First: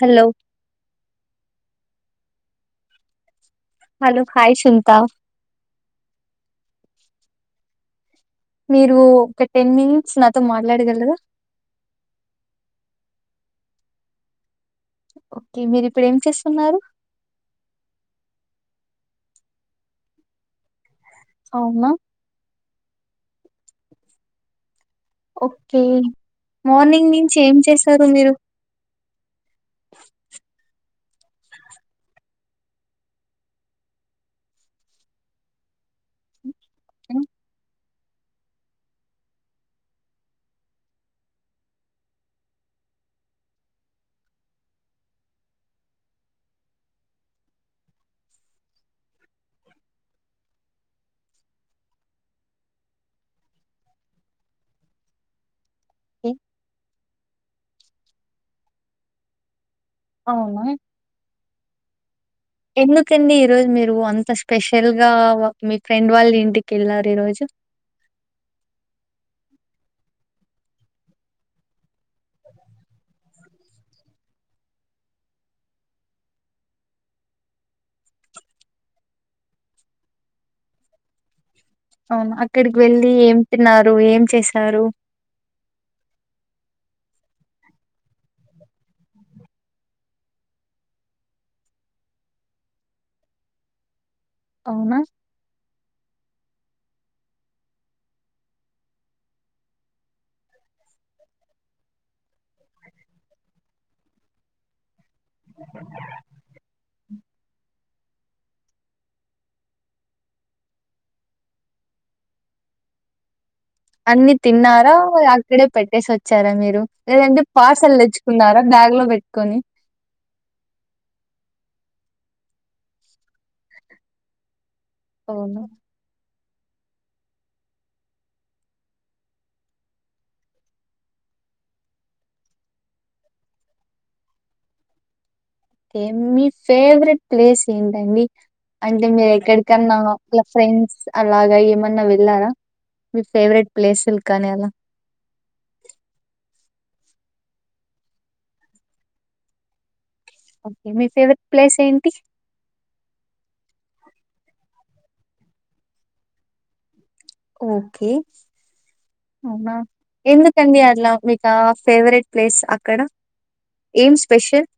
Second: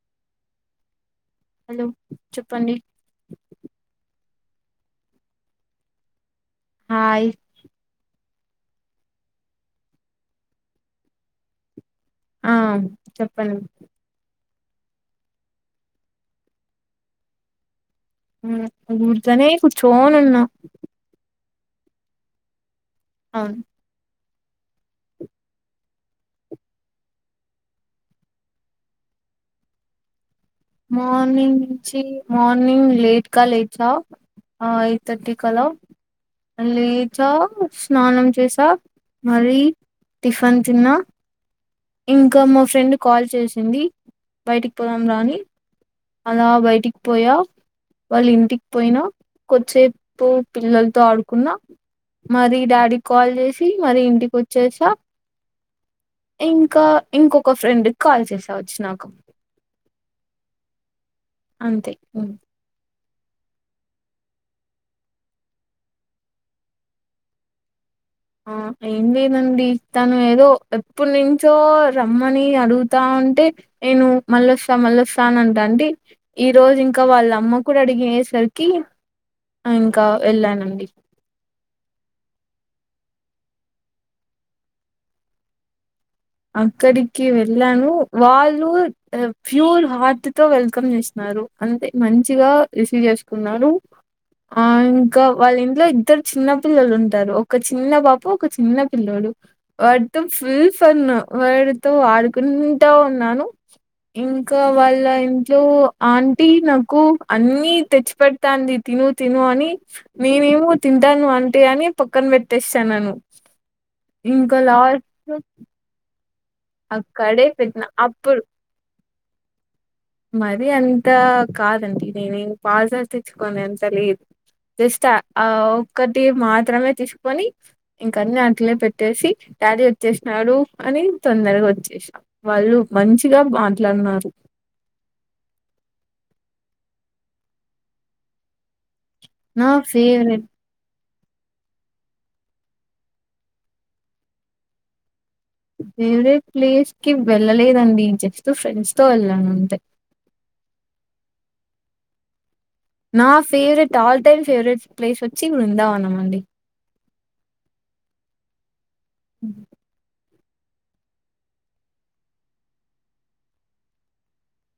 Hello hello చెప్పండి లో hi Sunitha hi మీరు ఒక టెన్ మినిట్స్ నాతో మాట్లాడగలరా ఆ చెప్పం ఓకే మీరు ఇప్పుడు ఏం చేస్తున్నారు? ఉర్కే కూర్చోని ఉన్నా అవునా అవును ఓకే మార్నింగ్ నుంచి ఏం చేశారు మీరు? మార్నింగ్ నుంచి మార్నింగ్ లేట్గా లేచా ఎయిట్ థర్టీ కి అలా లేచా ఫ్ స్నానం చేసా మరి టిఫిన్ తిన్నా ఇంకా మా ఫ్రెండ్ కాల్ చేసింది బయటికి పోదాం రాని అలా బయటికి పోయా వాళ్ళు ఇంటికి పోయినా కొద్దిసేపు పిల్లలతో ఆడుకున్న మరి డాడీ కాల్ చేసి మరి ఇంటికి వచ్చేసా ఓకే ఇంకా ఇంకొక ఫ్రెండ్ కి కాల్ చేసా వచ్చినాక అవునా అంతే ఉమ్ ఎందుకండి ఈరోజు మీరు అంత స్పెషల్ గా మీ ఫ్రెండ్ వాళ్ళింటికి వెళ్లారు ఈరోజు ఆ ఏం లేదండి తను ఏదో ఎప్పుటినుంచో రమ్మని అడుగుతా ఉంటే నేను మళ్ళొస్తా మళ్ళొస్తా అని అంటా ఉంటి ఈ రోజు ఇంకా వాళ్ళమ్మ కూడా అడిగేసరికి ఇంక వెళ్ళానండి అవును అక్కడికి వెళ్ళి ఏం తిన్నారు ఏం చేశారు అక్కడికి వెళ్ళాను వాళ్ళు ప్యూర్ హార్ట్ తో వెల్కమ్ చేసినారు అంటే మంచిగా రిసీవ్ చేసుకున్నారు ఆ అవునా ఇంకా వాళ్ళింట్లో ఇద్దరు చిన్న పిల్లలు ఉంటారు ఒక చిన్న పాప ఒక చిన్న పిల్లోడు వాడితో ఫుల్ తన్ను వాడితో ఆడుకుంటా ఉన్నాను ఇంకా వాళ్ళ ఇంట్లో ఆంటీ నాకు అన్నీ తెచ్చి పెడతాంది తిను తిను అని నేనేమో తింటాను అంటే అని పక్కన పెట్టేస్తాన్నాను అన్ని ఇంకా తిన్నారా లాస్ట్ ఆక్కడే పెట్ టేసో చ్చారా మీరు లేదంటే అక్కడే పెట్టిన పార్సల్ అప్పుడు తెచ్చుకున్నారా బ్యాగ్ లో పెట్టుకొని మరీ అంత కాదండి నేనేం పార్సల్ తెచ్చుకోని ఎంత లేదు తెస్తా ఆ అవునా ఒకటి మాత్రమే తీసుకొని ఇంకన్నీ అట్లే పెట్టేసి డాడీ వచ్చేసినాడు అని తొందరగా వచ్చేసా వాళ్ళు మంచిగా మాట్లాడినారు తే మీ ఫేవరెట్ ప్లేస్ ఏంటండి అంటే మీరు నా ఎక్కడికన్నా ఇలా ఫేవరెట్ ఫ్రెండ్స్ అలాగ ఏమన్నా వెళ్ళారా మీ ఫేవరెట్ ప్లేసులు కానీ అలా ఫేవరేట్ ప్లేస్ కి వెళ్ళలేదండి [inaudible] ఫ్రెండ్స్ తో వెళ్ళాను అంతే ఓకే మీ ఫేవరెట్ ప్లేస్ ఏంటి నా favourite all time favourite place వచ్చి వృందావనం అండి ఓకే అవునా ఎందుకండి అట్లా మీకా ఫేవరెట్ ప్లేస్ అక్కడ ఏం స్పెషల్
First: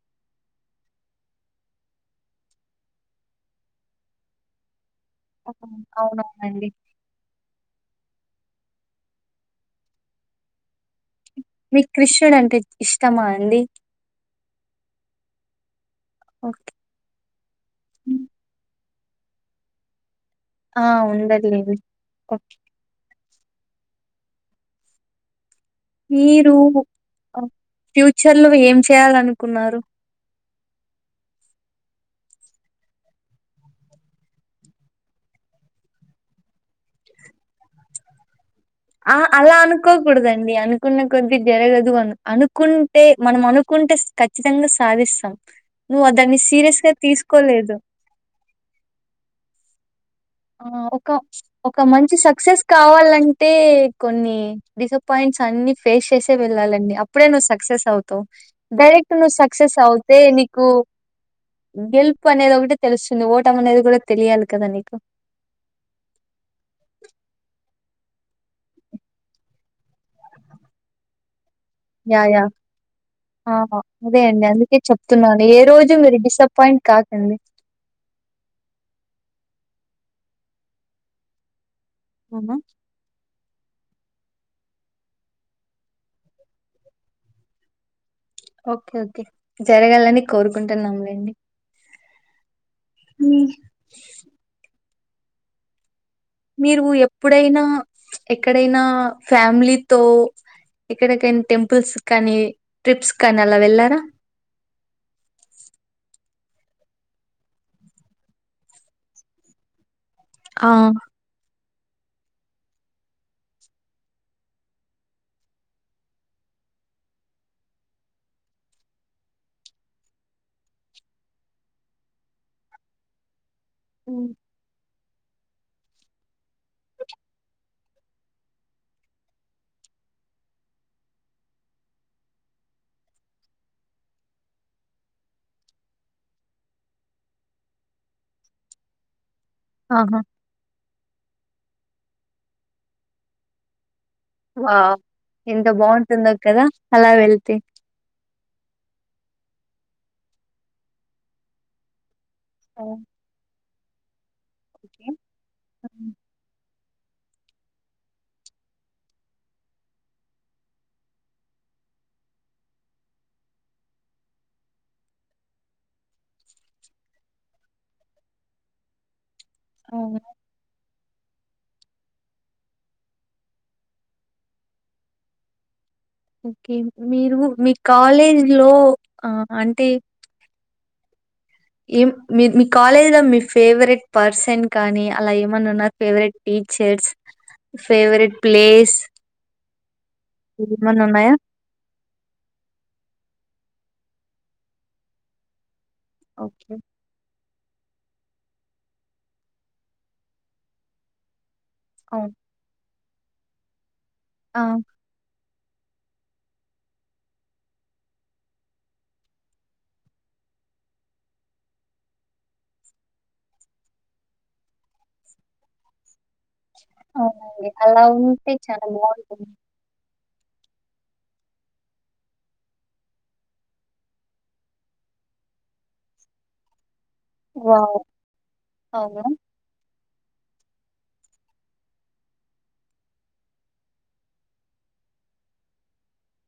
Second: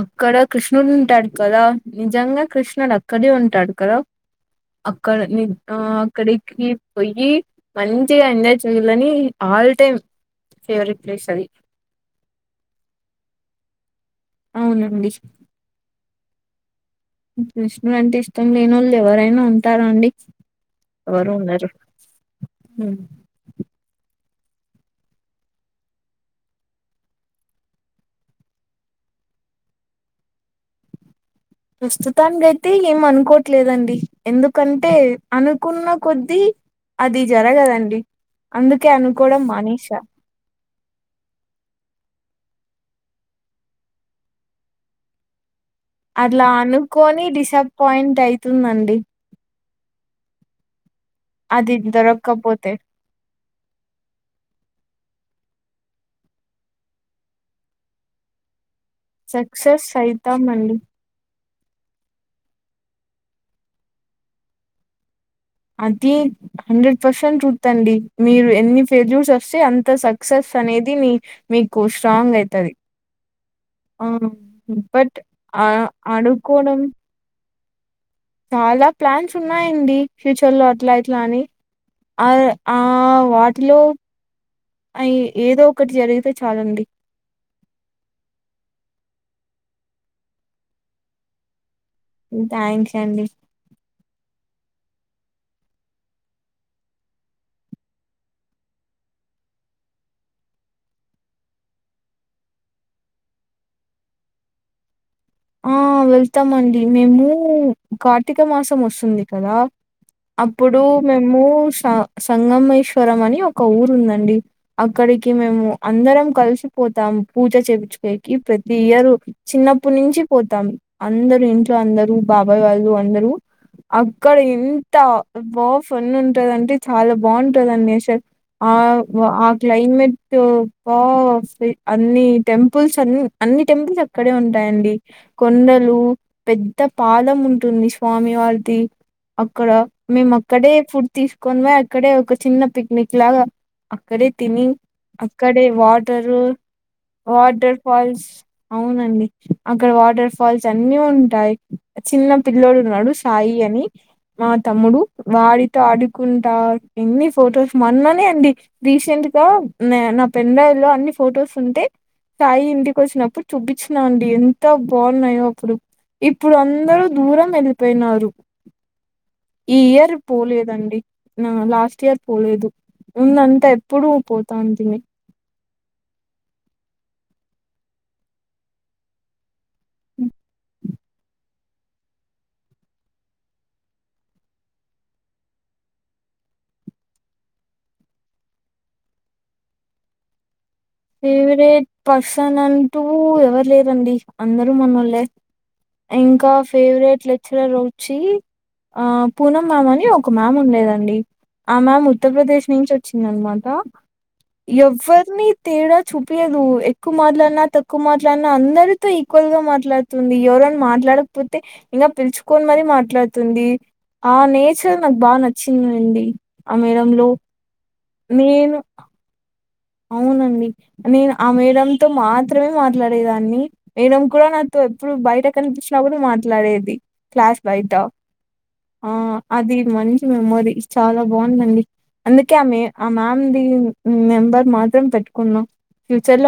అక్కడ కృష్ణుడు ఉంటాడు కదా నిజంగా కృష్ణుడు అక్కడే ఉంటాడు కదా అక్కడ ని ఆ అవును. అక్కడికి అవునవునండి. పోయ్యి మంచిగా ఎంజాయ్ చెయ్యాలని ఆల్ టైమ్ ఫేవరెట్ ప్లేస్ అది మీకు కృష్ణుడు అంటే ఇష్టమా అండి అవునండి ఓకే కృష్ణుడంటే ఇష్టం లేనోళ్ ఎవరైనా ఉంటారా అండి ఆ ఎవరు ఉండరు ఉండదిలేదు [inaudible] హ్మ్. మీరు ఫ్యూచర్ లో ఏం చేయాలనుకున్నారు ప్రస్తుతానికి అయితే ఏం అనుకోవట్లేదండి ఎందుకంటే అనుకున్న కొద్దీ అది జరగదండి అందుకే ఆ అనుకోవడం అలా మానేసా అనుకోకూడదండి అను అనుకున్న కొద్ది జరగదు అని అనుకుంటే మనం అనుకుంటే ఖచ్చితంగా సాధిస్తాం నువ్వు దాన్ని అట్లా సీరియస్ గా అనుకొని తీసుకోలేదు డిసప్పాయింట్ అయితుందండి ఆఒ అది ఒక మంచి సక్సెస్ దొరక్కపోతే కావాలంటే కొన్ని డిసప్పయింట్స్ అన్ని ఫేస్ చేసే వెళ్ళాలండి అప్పుడే నువ్వు సక్సెస్ అవుతావ్ డైరెక్ట్ నువ్వు సక్సెస్ అవుతే నీకు గెలుపు అనేది ఒకటే తెలుస్తుంది ఓటం అనేది కూడా తెలియాలి కదా నీకు అదే హండ్రెడ్ పర్సెంట్ ట్రూత్ అండి మీరు ఎన్ని ఫెయిల్యూస్ వస్తే అంత సక్సెస్ అనేది నీ యాయా ఆ ఆ అదే అండి అందుకే బట్ చెప్తున్నాను ఏ ఆ రోజు మీరు అనుకోవడం డిసప్పాయింట్ కాకండి చాలా ప్లాన్స్ ఉన్నాయండి ఫ్యూచర్ లో అట్లా ఇట్లా అని ఆ అవునా ఆ వా టిలో ఏదో ఒకటి జరిగితే చాలండి ఓకే ఓకే జరగాలని కోరుకుంటున్నాంలేండి ఉ థ్యాంక్స్ అండి ఉమ్ మీరు ఎప్పుడైనా ఎక్కడైనా ఫ్యామిలీతో ఎక్కడకైనా టెంపుల్స్ కానీ ట్రిప్స్ కానీ అలా వెళ్ళారా ఆ వెళ్తామండి మేము కార్తీక మాసం వస్తుంది కదా ఆ అప్పుడు మేము స సంగమేశ్వరం అని ఒక ఊరు ఉందండి అక్కడికి మేము అందరం కలిసిపోతాము పూజ [unintelligible] ప్రతి ఇయరు చిన్నప్పటి నించి పోతాం అందరూ ఇంట్లో అందరూ బాబాయ్ వాళ్ళు అందరూ అక్కడ ఇం తా బాగ్ ఫన్ వున్ ఉంటదంటే చాలా బాంటదం ఆ ఆ క్లైమేట్ బా అన్ని టెంపుల్స్ అ అన్ని టెంపుల్స్ అక్కడే ఉంటాయండి కొండలు పెద్ద పాదం ఉంటుంది స్వామి వారిది అక్కడ ఆహా మేము అక్కడే ఫుడ్ తీసుకొని బొయ్ అక్కడే ఒక చిన్న పిక్నిక్ లాగా అక్కడే తిని వావ్ అక్కడే ఎంత బాగుంటుందో వాటరు కదా అలా వెళ్తే వాటర్ ఫాల్స్ అవునండి అక్కడ వాటర్ ఫాల్స్ అన్ని ఉంటాయ్ చిన్న పిల్లోడు ఉన్నాడు ఓకే సాయి అని మా తమ్ముడు వాడితో ఆడుకుంటా ఎన్ని ఫొటోస్ మొన్ననే అండి రీసెంట్ గా నా పెళ్లియలో అన్ని ఫొటోస్ ఉంటే సాయి ఇంటికి వచ్చినప్పుడు చూపించినా అండి. ఎంత బాగున్నాయో అప్పుడు ఇప్పుడు అందరూ దూరంగా వెళ్ళిపోయినారు. ఈ ఇయర్ అవునా పోలేదండి, నా లాస్ట్ ఇయర్ పోలేదు ఉందంతా ఎప్పుడు పోతా అనుకున్ని ఓకే మీరు మీ కాలేజ్ లో ఆ అంటే ఏం మీ మీ కాలేజ్ లో మీ ఫేవరెట్ పర్సన్ కానీ అలా ఏమన్నా ఉన్నారు, ఫేవరెట్ టీచర్స్, ఫేవరెట్ ప్లేస్ ఏమన్నా ఉన్నాయా ఫేవరెట్ పర్సన్ అంటూ ఎవరు లేరు, అండీ అందరూ మన్నోలే, ఇంకా ఓకే ఫేవరెట్ లె ఇటు సైడ్ వచ్చి పూనం మ్యామ్ అని ఒక మ్యామ్ ఉండేదండి. ఆ మ్యామ్ అవును ఉత్తరప్రదేశ్ నుంచి వచ్చిందనమాట, ఆ యవ్వర్ని, తేడా చూపించదు ఎక్కువ మాట్లాడినా తక్కువ మాట్లాడినా అందరితో, ఈక్వల్ గా మాట్లాడుతుంది ఎవరైనా మాట్లాడకపోతే ఇంకా పిలుచుకొని మరి మాట్లాడుతుంది ఆ నేచర్ నాకు బాగా నచ్చిందండి. ఆ మేడమ్ లో అవునండి. అలా ఉంటే చాలా బాగుంటుంది. అవునండి నేను ఆ మేడంతో మాత్రమే మాట్లాడేదాన్ని, మేడం కూడా నాతో ఎప్పుడు బయట కనిపించినప్పుడు మాట్లాడేది. క్లాస్ బయట వావ్! ఆ అవును. అది మంచి మెమోరీస్ చాలా బాగుందండి, అందుకే ఆ మ ఆ మ్యామ్ ది నెంబర్, మాతోని పెట్టుకున్నాం,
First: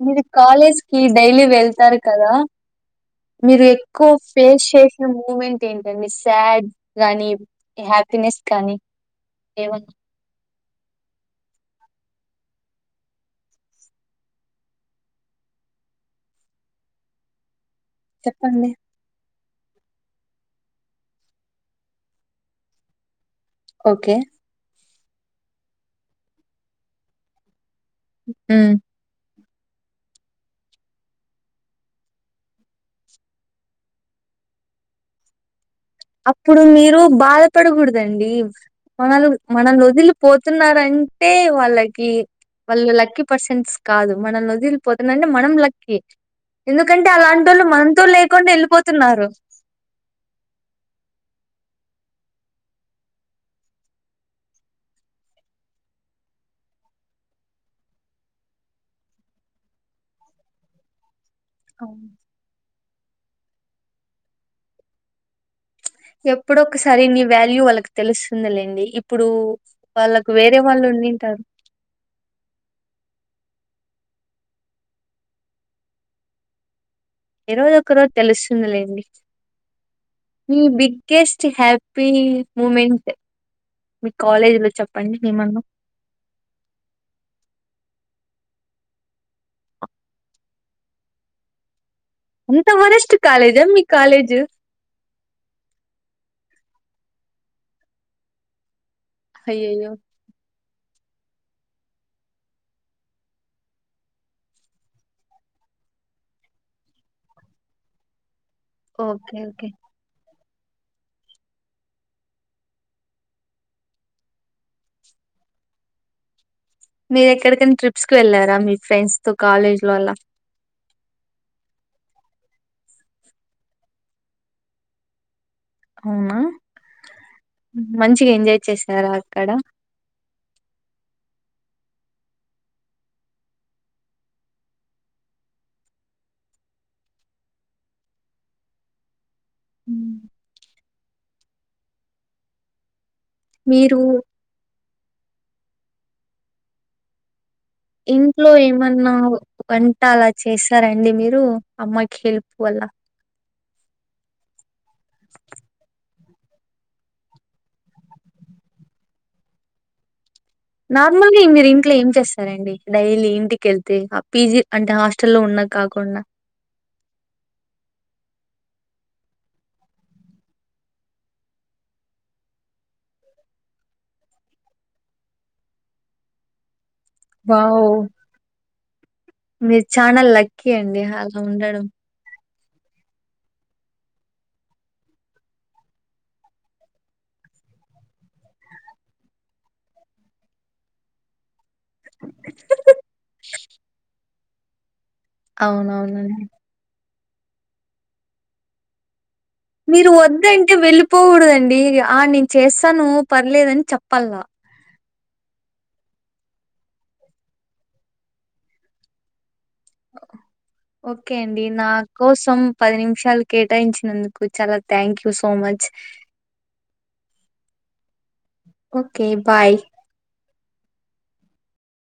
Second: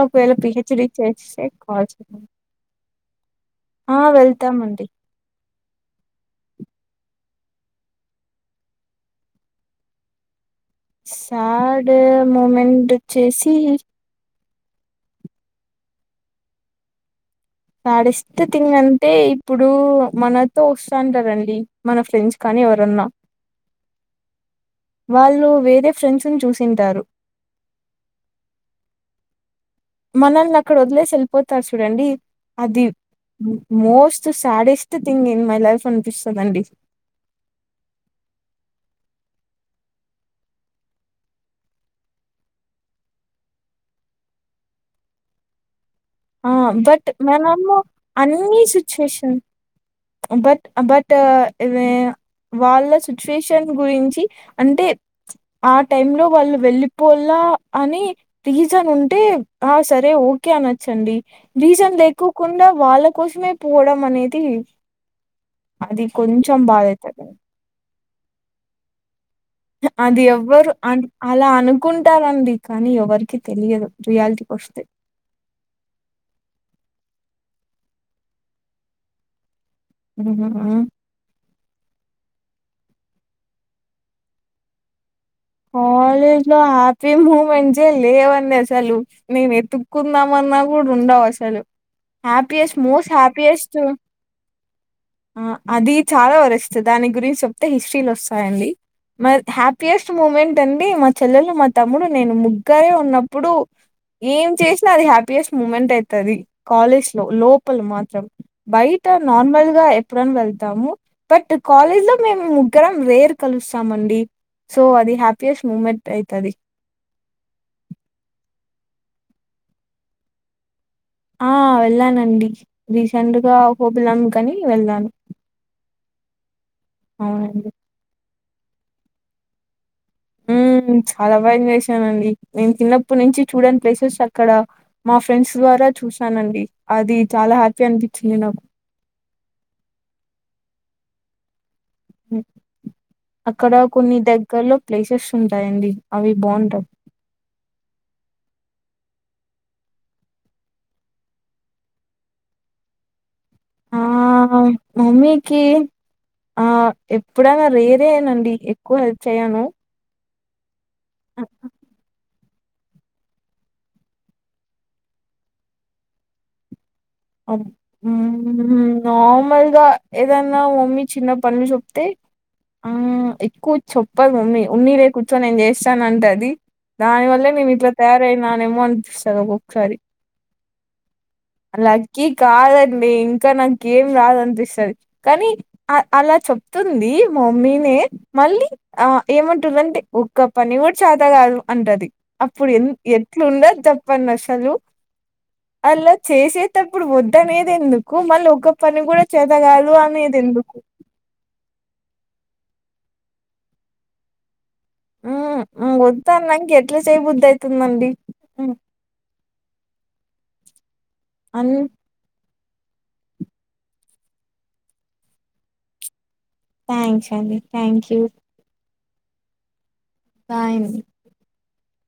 మీరు కాలేజ్ కి డైలీ కాల్ వెళ్తారు చేయండి. కదా మీరు ఆ! ఎక్కువ ఫేస్ వెళ్తామండి. చేసిన మూమెంట్ ఏంటండి శాడ్ గాని, హ్యాపీనెస్ కానీ ఏమన్నా, సార్డ్ మూమెంట్ వచ్చేసి, సడెష్ట చెప్పండి. తింగ్ అంటే, ఇప్పుడు మనతో వస్తాంటారండి మన ఫ్రెండ్స్ కానీ ఎవరన్నా, ఓకే వాళ్ళు వేరే ఫ్రెండ్స్ను చూసింటారు. ఉ మనల్ని అక్కడ వదిలేసి వెళ్ళిపోతారు చూడండి అది most saddest thing in my life, అప్పుడు అనిపిస్తదండి మీరు బాధపడకూడదండి వాళ్ళు మనల్ని వదిలిపోతున్నారంటే వాళ్ళకి వాళ్ళు లక్కీ పర్సెంట్స్ కాదు మనల్ వదిలిపోతున్నంటే మనం లక్కీ, బట్ ఎందుకంటే అలాంటోళ్ళు మనము మనతో లేకుండా అన్ని ఎళ్ళిపోతున్నారు. సిచ్యుయేషన్ బట్ బట్ వాళ్ళ సిచ్యుయేషన్ గురించి అంటే ఆ టైమ్ లో వాళ్ళు వెళ్ళిపోల అని రీజన్ ఉంటే ఆ సరే ఓకే అనచ్చ, చండి. రీజన్ అవును. లేకోకుండా వాళ్ళ కుష్మే పోవడమనేది ఎప్పుడొ ఒకసారి నీ వాల్యూ వాళ్ళకి తెలుస్తుందిలేండి. ఇప్పుడు అది వాళ్ళకు వేరే ఎవ్వరు వాళ్ళు అ ఉండింటారు అలా అనుకుంటారండి కానీ ఎవరికి తెలియదు రియాలిటీకి వస్తే. ఏ రోజు ఒక రోజు తెలుస్తుందిలేండి. మీ ఉహుహు. బిగ్గెస్ట్ ంచి హ్యాపీ మూమెంట్ మీ కాలేజీ లో చెప్పండి. ఏమన్నా కాలేజ్ లో హ్యాపీ మూమెంట్సే లేవండి అసలు నేను ఎతుక్కుందామన్నా కూడా ఉండవు అసలు. అంత హ్యాపీయెస్ట్ మోస్ట్ వరస్ట్ కాలేజా హ్యాపీయెస్ట్ మీ కాలేజ్ ఆ అది చాలా వరస్ట్. దాని గురించి చెప్తే హిస్టరీలు వస్తాయండి. మరి అయ్యయ్యో హ్యాపీయెస్ట్ మూమెంట్ అండి మా చెల్లెలు, మా తమ్ముడు, నేను ముగ్గరే ఉన్నప్పుడు ఏం చేసినా అది హ్యాపీయెస్ట్ మూమెంట్ అయితది కాలేజ్ లో లోపల మాత్రం. బయట ఓకే ఓకే నార్మల్ గా ఎప్పుడనా వెళ్ తము. బట్ కాలేజ్ లో మేము ముగ్గురం రేరు కలుస్తామండి. సో అది హ్యాపీయెస్ట్ మూమెంట్ అయితది. మీరు ఎక్కడికైనా ట్రిప్స్ కి వెళ్ళారా మీ ఫ్రెండ్స్ తో కాలేజ్లో అలా. ఆ వెళ్ళానండి రీసెంట్గా ఆహోబిలం కని వెళ్ళాను. అవునా అవునండి మంచిగా ఎంజాయ్ చేస్తారా అక్కడ. ఉ చాలా బాఎంజాయ్ చేశానండి. నేను చిన్నప్పటి నుంచి చూడని ప్లేసెస్ అక్కడ మా ఫ్రెండ్స్ ద్వారా చూసానండి. అది చాలా హ్యాపీ అనిపించింది నాకు. మ్మ్. హ్ అక్కడ మీరు కొన్ని దగ్గర్లో ప్లేసెస్ ఉంటాయండి అవి బాఉంటయి. ఇంట్లో ఏమన్నా వంట అలా చేసారండి మీరు అమ్మకి హెల్ప్ అలా. ఆ మమ్మీకి ఆ ఎప్పుడైనా రేరేనండి. ఎక్కువ హెల్ప్ చేయను. నార్మల్గా అ మీరు ఇంట్లో ఏం చేస్ సరేండి డైలీ ఇంటికేళ్తే ఆ పీజీ అంటే హాస్టల్ల్లో ఉన్నవి కాకుండా. [inaudible] నార్మల్గా ఏదన్నా మమ్మీ చిన్న పనులు చెప్తే, ఆ ఎక్కువ చెప్పదు మమ్మీ. ఉన్లే కూర్చో నేను చేస్తా అంటది. దాని వల్లే నేను వావ్ ఇట్లా తయారయినా నేమో అనిపిస్తది ఒకొక్కసారి. క్కి అండి. [inaudible] లక్కీ కాదండి. ఇంకా నాకు ఏం రాదు అనిపిస్తది. కానీ అ అలా చెప్తుంది మా మమ్మీనే మళ్ళీ ఆ ఏమంటుందంటే ఒక్క పని కూడా చాత కాదు. అంటది అప్పుడు ఎంత ఎట్లు ఉంటది చెప్పండి అసలు. హలో అవునవును చేసేతప్పుడు వద్ అనేది ఎందుకు మళ్ళీ ఒక పని కూడా చేత కాదు మీరు అనేది వద్దంటే ఎందుకు వెళ్ళిపోకూడదండి ఆ నేను చేస్తా తను పర్లేదని చెప్పాల ఉ ఉ వద్దా అన్నక ఎట్లా చేయబుద్ధి అవుతుందండి [inaudible] ఓకే అండి అన్ నా కోసం పది నిమిషాలు కేటాయించినందుకు చాలా thank you so much thanks అండి thank you okay bye bye an